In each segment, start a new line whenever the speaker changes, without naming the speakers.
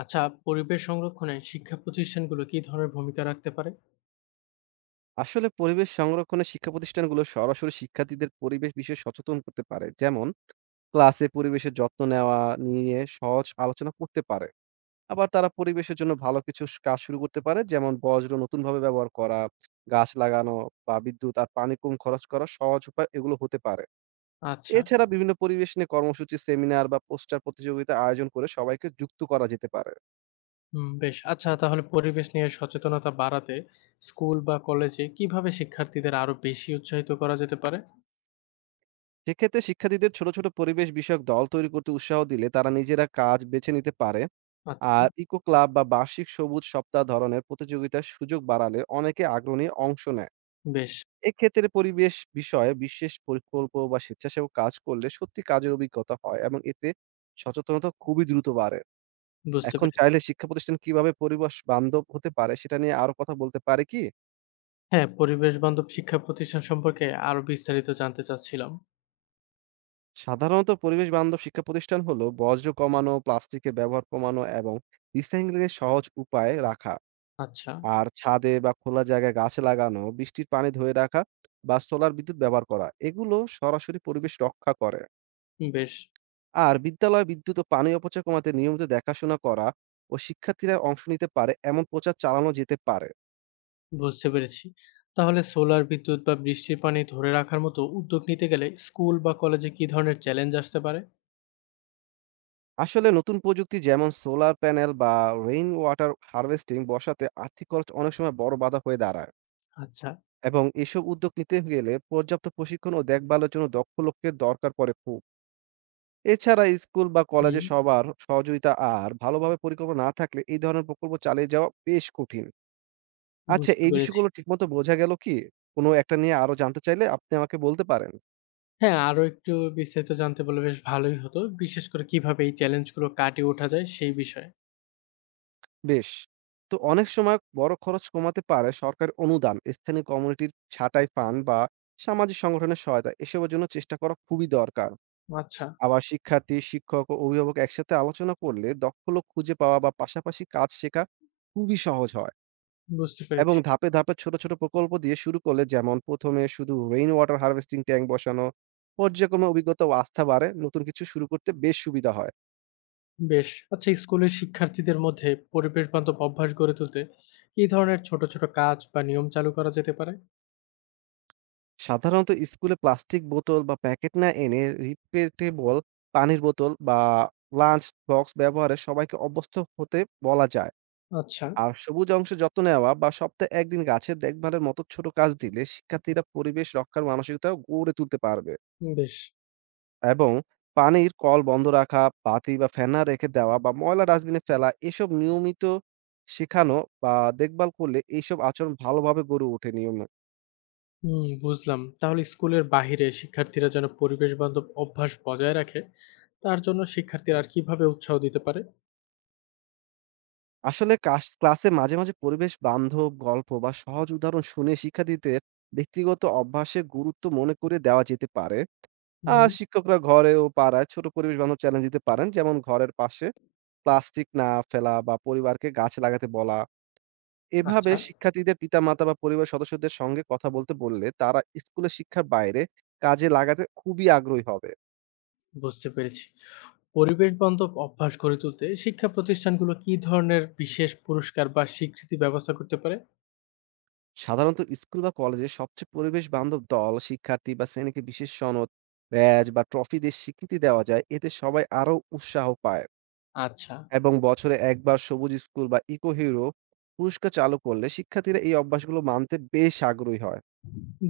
আচ্ছা, পরিবেশ সংরক্ষণে শিক্ষা প্রতিষ্ঠানগুলো কি ধরনের ভূমিকা রাখতে পারে?
আসলে পরিবেশ সংরক্ষণে শিক্ষা প্রতিষ্ঠানগুলো সরাসরি শিক্ষার্থীদের পরিবেশ বিষয়ে সচেতন করতে পারে, যেমন ক্লাসে পরিবেশের যত্ন নেওয়া নিয়ে সহজ আলোচনা করতে পারে। আবার তারা পরিবেশের জন্য ভালো কিছু কাজ শুরু করতে পারে, যেমন বজ্র নতুনভাবে ব্যবহার করা, গাছ লাগানো বা বিদ্যুৎ আর পানি কম খরচ করা সহজ উপায় এগুলো হতে পারে।
আচ্ছা,
এছাড়া বিভিন্ন পরিবেশ নিয়ে কর্মসূচি, সেমিনার বা পোস্টার প্রতিযোগিতা আয়োজন করে সবাইকে যুক্ত করা যেতে পারে।
হুম, বেশ। আচ্ছা, তাহলে পরিবেশ নিয়ে সচেতনতা বাড়াতে স্কুল বা কলেজে কিভাবে শিক্ষার্থীদের আরো বেশি উৎসাহিত করা যেতে পারে?
সেক্ষেত্রে শিক্ষার্থীদের ছোট ছোট পরিবেশ বিষয়ক দল তৈরি করতে উৎসাহ দিলে তারা নিজেরা কাজ বেছে নিতে পারে।
আচ্ছা,
আর ইকো ক্লাব বা বার্ষিক সবুজ সপ্তাহ ধরনের প্রতিযোগিতার সুযোগ বাড়ালে অনেকে আগ্রহী অংশ নেয়।
বেশ,
এক্ষেত্রে পরিবেশ বিষয়ে বিশেষ প্রকল্প বা স্বেচ্ছাসেবক কাজ করলে সত্যি কাজের অভিজ্ঞতা হয়, এবং এতে সচেতনতা খুবই দ্রুত বাড়ে।
বুঝতে
এখন
পেরেছি।
চাইলে শিক্ষা প্রতিষ্ঠান কিভাবে পরিবেশ বান্ধব হতে পারে সেটা নিয়ে আরো কথা বলতে পারে কি?
হ্যাঁ, পরিবেশ বান্ধব শিক্ষা প্রতিষ্ঠান সম্পর্কে আরো বিস্তারিত জানতে চাচ্ছিলাম।
সাধারণত পরিবেশ বান্ধব শিক্ষা প্রতিষ্ঠান হলো বর্জ্য কমানো, প্লাস্টিকের ব্যবহার কমানো এবং রিসাইক্লিং এর সহজ উপায় রাখা।
আচ্ছা,
আর ছাদে বা খোলা জায়গায় গাছ লাগানো, বৃষ্টির পানি ধরে রাখা বা সোলার বিদ্যুৎ ব্যবহার করা, এগুলো সরাসরি পরিবেশ রক্ষা করে।
বেশ,
আর বিদ্যালয়ে বিদ্যুৎ ও পানি অপচয় কমাতে নিয়মিত দেখাশোনা করা ও শিক্ষার্থীরা অংশ নিতে পারে এমন প্রচার চালানো যেতে পারে।
বুঝতে পেরেছি। তাহলে সোলার বিদ্যুৎ বা বৃষ্টির পানি ধরে রাখার মতো উদ্যোগ নিতে গেলে স্কুল বা কলেজে কি ধরনের চ্যালেঞ্জ আসতে পারে?
আসলে নতুন প্রযুক্তি যেমন সোলার প্যানেল বা রেইন ওয়াটার হারভেস্টিং বসাতে আর্থিক খরচ অনেক সময় বড় বাধা হয়ে দাঁড়ায়,
আচ্ছা,
এবং এসব উদ্যোগ নিতে গেলে পর্যাপ্ত প্রশিক্ষণ ও দেখভালের জন্য দক্ষ লোকের দরকার পড়ে খুব। এছাড়া স্কুল বা কলেজে
হুম,
সবার সহযোগিতা আর ভালোভাবে পরিকল্পনা না থাকলে এই ধরনের প্রকল্প চালিয়ে যাওয়া বেশ কঠিন। আচ্ছা,
বুঝতে
এই
পেরেছি।
বিষয়গুলো ঠিকমতো বোঝা গেল কি? কোনো একটা নিয়ে আরো জানতে চাইলে আপনি আমাকে বলতে পারেন।
হ্যাঁ, আরো একটু বিস্তারিত জানতে পারলে বেশ ভালোই হতো। বিশেষ করে কিভাবে এই চ্যালেঞ্জগুলো কাটিয়ে ওঠা যায় সেই বিষয়ে।
বেশ। তো অনেক সময় বড় খরচ কমাতে পারে সরকারি অনুদান, স্থানীয় কমিউনিটির ছাঁটাই ফান্ড বা সামাজিক সংগঠনের সহায়তা। এসবের জন্য চেষ্টা করা খুবই দরকার।
আচ্ছা।
আবার শিক্ষার্থী, শিক্ষক ও অভিভাবক একসাথে আলোচনা করলে দক্ষ লোক খুঁজে পাওয়া বা পাশাপাশি কাজ শেখা খুবই সহজ হয়।
বুঝতে
এবং
পেরেছি।
ধাপে, ধাপে ছোট, ছোট প্রকল্প দিয়ে শুরু করলে, যেমন ১ম এ শুধু রেইন ওয়াটার হারভেস্টিং ট্যাংক বসানো, পর্যায়ক্রমে অভিজ্ঞতা ও আস্থা বাড়ে, নতুন কিছু শুরু করতে বেশ সুবিধা হয়।
বেশ। আচ্ছা স্কুলের শিক্ষার্থীদের মধ্যে পরিবেশ বান্ধব অভ্যাস গড়ে তুলতে কি ধরনের ছোট, ছোট কাজ বা নিয়ম চালু করা যেতে পারে?
সাধারণত স্কুলে প্লাস্টিক বোতল বা প্যাকেট না এনে রিপ্লেটেবল পানির বোতল বা লাঞ্চ বক্স ব্যবহারে সবাইকে অভ্যস্ত হতে বলা যায়।
আচ্ছা,
আর সবুজ অংশে যত্ন নেওয়া বা সপ্তাহে ১ দিন গাছের দেখভালের মতো ছোট কাজ দিলে শিক্ষার্থীরা পরিবেশ রক্ষার মানসিকতাও গড়ে তুলতে পারবে।
বেশ।
এবং পানির কল বন্ধ রাখা, বাতি বা ফ্যান না রেখে দেওয়া বা ময়লা ডাস্টবিনে ফেলা, এসব নিয়মিত শেখানো বা দেখভাল করলে এইসব আচরণ ভালোভাবে গড়ে ওঠে নিয়মে।
হুম, বুঝলাম। তাহলে স্কুলের বাহিরে শিক্ষার্থীরা যেন পরিবেশ বান্ধব অভ্যাস বজায় রাখে, তার জন্য শিক্ষার্থীরা আর কিভাবে উৎসাহ দিতে পারে?
আসলে ক্লাসে মাঝে, মাঝে পরিবেশ বান্ধব গল্প বা সহজ উদাহরণ শুনে শিক্ষার্থীদের ব্যক্তিগত অভ্যাসের গুরুত্ব মনে করিয়ে দেওয়া যেতে পারে। আর
হুম,
শিক্ষকরা ঘরে ও পাড়ায় ছোট পরিবেশ বান্ধব চ্যালেঞ্জ দিতে পারেন, যেমন ঘরের পাশে প্লাস্টিক না ফেলা বা পরিবারকে গাছ লাগাতে বলা। এভাবে
আচ্ছা।
শিক্ষার্থীদের পিতামাতা বা পরিবারের সদস্যদের সঙ্গে কথা বলতে বললে তারা স্কুলের শিক্ষার বাইরে কাজে লাগাতে খুবই আগ্রহী হবে।
বুঝতে পেরেছি। পরিবেশ বান্ধব অভ্যাস গড়ে তুলতে শিক্ষা প্রতিষ্ঠানগুলো কি ধরনের বিশেষ পুরস্কার বা স্বীকৃতি ব্যবস্থা করতে পারে?
সাধারণত স্কুল বা কলেজে সবচেয়ে পরিবেশ বান্ধব দল, শিক্ষার্থী বা শ্রেণীকে বিশেষ সনদ, ব্যাজ বা ট্রফি দিয়ে স্বীকৃতি দেওয়া যায়। এতে সবাই আরো উৎসাহ পায়,
আচ্ছা,
এবং বছরে একবার সবুজ স্কুল বা ইকো হিরো পুরস্কার চালু করলে শিক্ষার্থীরা এই অভ্যাসগুলো মানতে বেশ আগ্রহী হয়।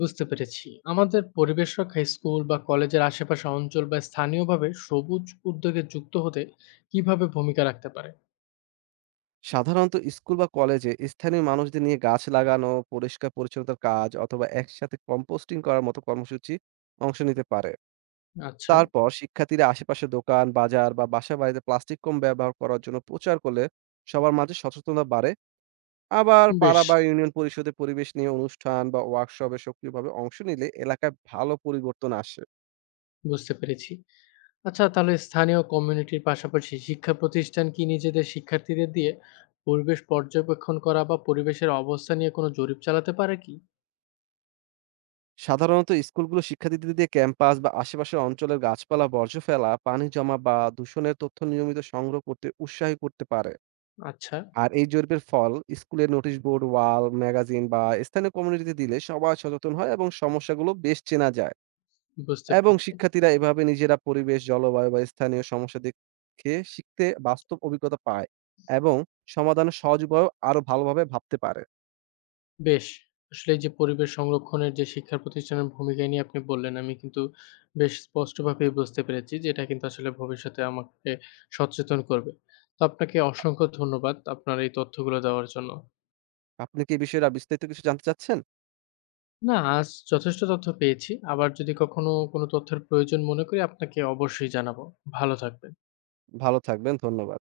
বুঝতে পেরেছি। আমাদের পরিবেশ রক্ষায় স্কুল বা কলেজের আশেপাশে অঞ্চল বা স্থানীয়ভাবে সবুজ উদ্যোগে যুক্ত হতে কিভাবে ভূমিকা রাখতে পারে?
সাধারণত স্কুল বা কলেজে স্থানীয় মানুষদের নিয়ে গাছ লাগানো, পরিষ্কার পরিচ্ছন্নতার কাজ অথবা একসাথে কম্পোস্টিং করার মতো কর্মসূচি অংশ নিতে পারে।
আচ্ছা,
তারপর শিক্ষার্থীরা আশেপাশে দোকান, বাজার বা বাসা-বাড়িতে প্লাস্টিক কম ব্যবহার করার জন্য প্রচার করলে সবার মাঝে সচেতনতা বাড়ে। আবার
বেশ
পাড়া বা ইউনিয়ন পরিষদে পরিবেশ নিয়ে অনুষ্ঠান বা ওয়ার্কশপে সক্রিয়ভাবে অংশ নিলে এলাকায় ভালো পরিবর্তন আসে।
বুঝতে পেরেছি। আচ্ছা, তাহলে স্থানীয় কমিউনিটির পাশাপাশি শিক্ষা প্রতিষ্ঠান কি নিজেদের শিক্ষার্থীদের দিয়ে পরিবেশ পর্যবেক্ষণ করা বা পরিবেশের অবস্থা নিয়ে কোনো জরিপ চালাতে পারে কি?
সাধারণত স্কুলগুলো শিক্ষার্থীদের ক্যাম্পাস বা আশেপাশের অঞ্চলের গাছপালা, বর্জ্য ফেলা, পানি জমা বা দূষণের তথ্য নিয়মিত সংগ্রহ করতে উৎসাহী করতে পারে।
আচ্ছা।
আর এই জরিপের ফল স্কুলের নোটিশ বোর্ড, ওয়াল ম্যাগাজিন বা স্থানীয় কমিউনিটিতে দিলে সবাই সচেতন হয় এবং সমস্যাগুলো বেশ চেনা যায়।
বুঝতে
এবং
পেরেছি।
শিক্ষার্থীরা এভাবে নিজেরা পরিবেশ, জলবায়ু বা স্থানীয় সমস্যা দেখে শিখতে বাস্তব অভিজ্ঞতা পায় এবং সমাধানের সহজ উপায়ও আরো ভালোভাবে ভাবতে পারে।
বেশ! আসলে এই যে পরিবেশ সংরক্ষণের যে শিক্ষা প্রতিষ্ঠানের ভূমিকা নিয়ে আপনি বললেন, আমি কিন্তু বেশ স্পষ্টভাবেই বুঝতে পেরেছি যে এটা কিন্তু আসলে ভবিষ্যতে আমাকে সচেতন করবে। তো আপনাকে অসংখ্য ধন্যবাদ আপনার এই তথ্যগুলো দেওয়ার জন্য।
আপনি কি এই বিষয়ে আর বিস্তারিত কিছু জানতে চাচ্ছেন?
না, আজ যথেষ্ট তথ্য পেয়েছি। আবার যদি কখনো কোনো তথ্যের প্রয়োজন মনে করি আপনাকে অবশ্যই জানাবো। ভালো থাকবেন।
ভালো থাকবেন, ধন্যবাদ।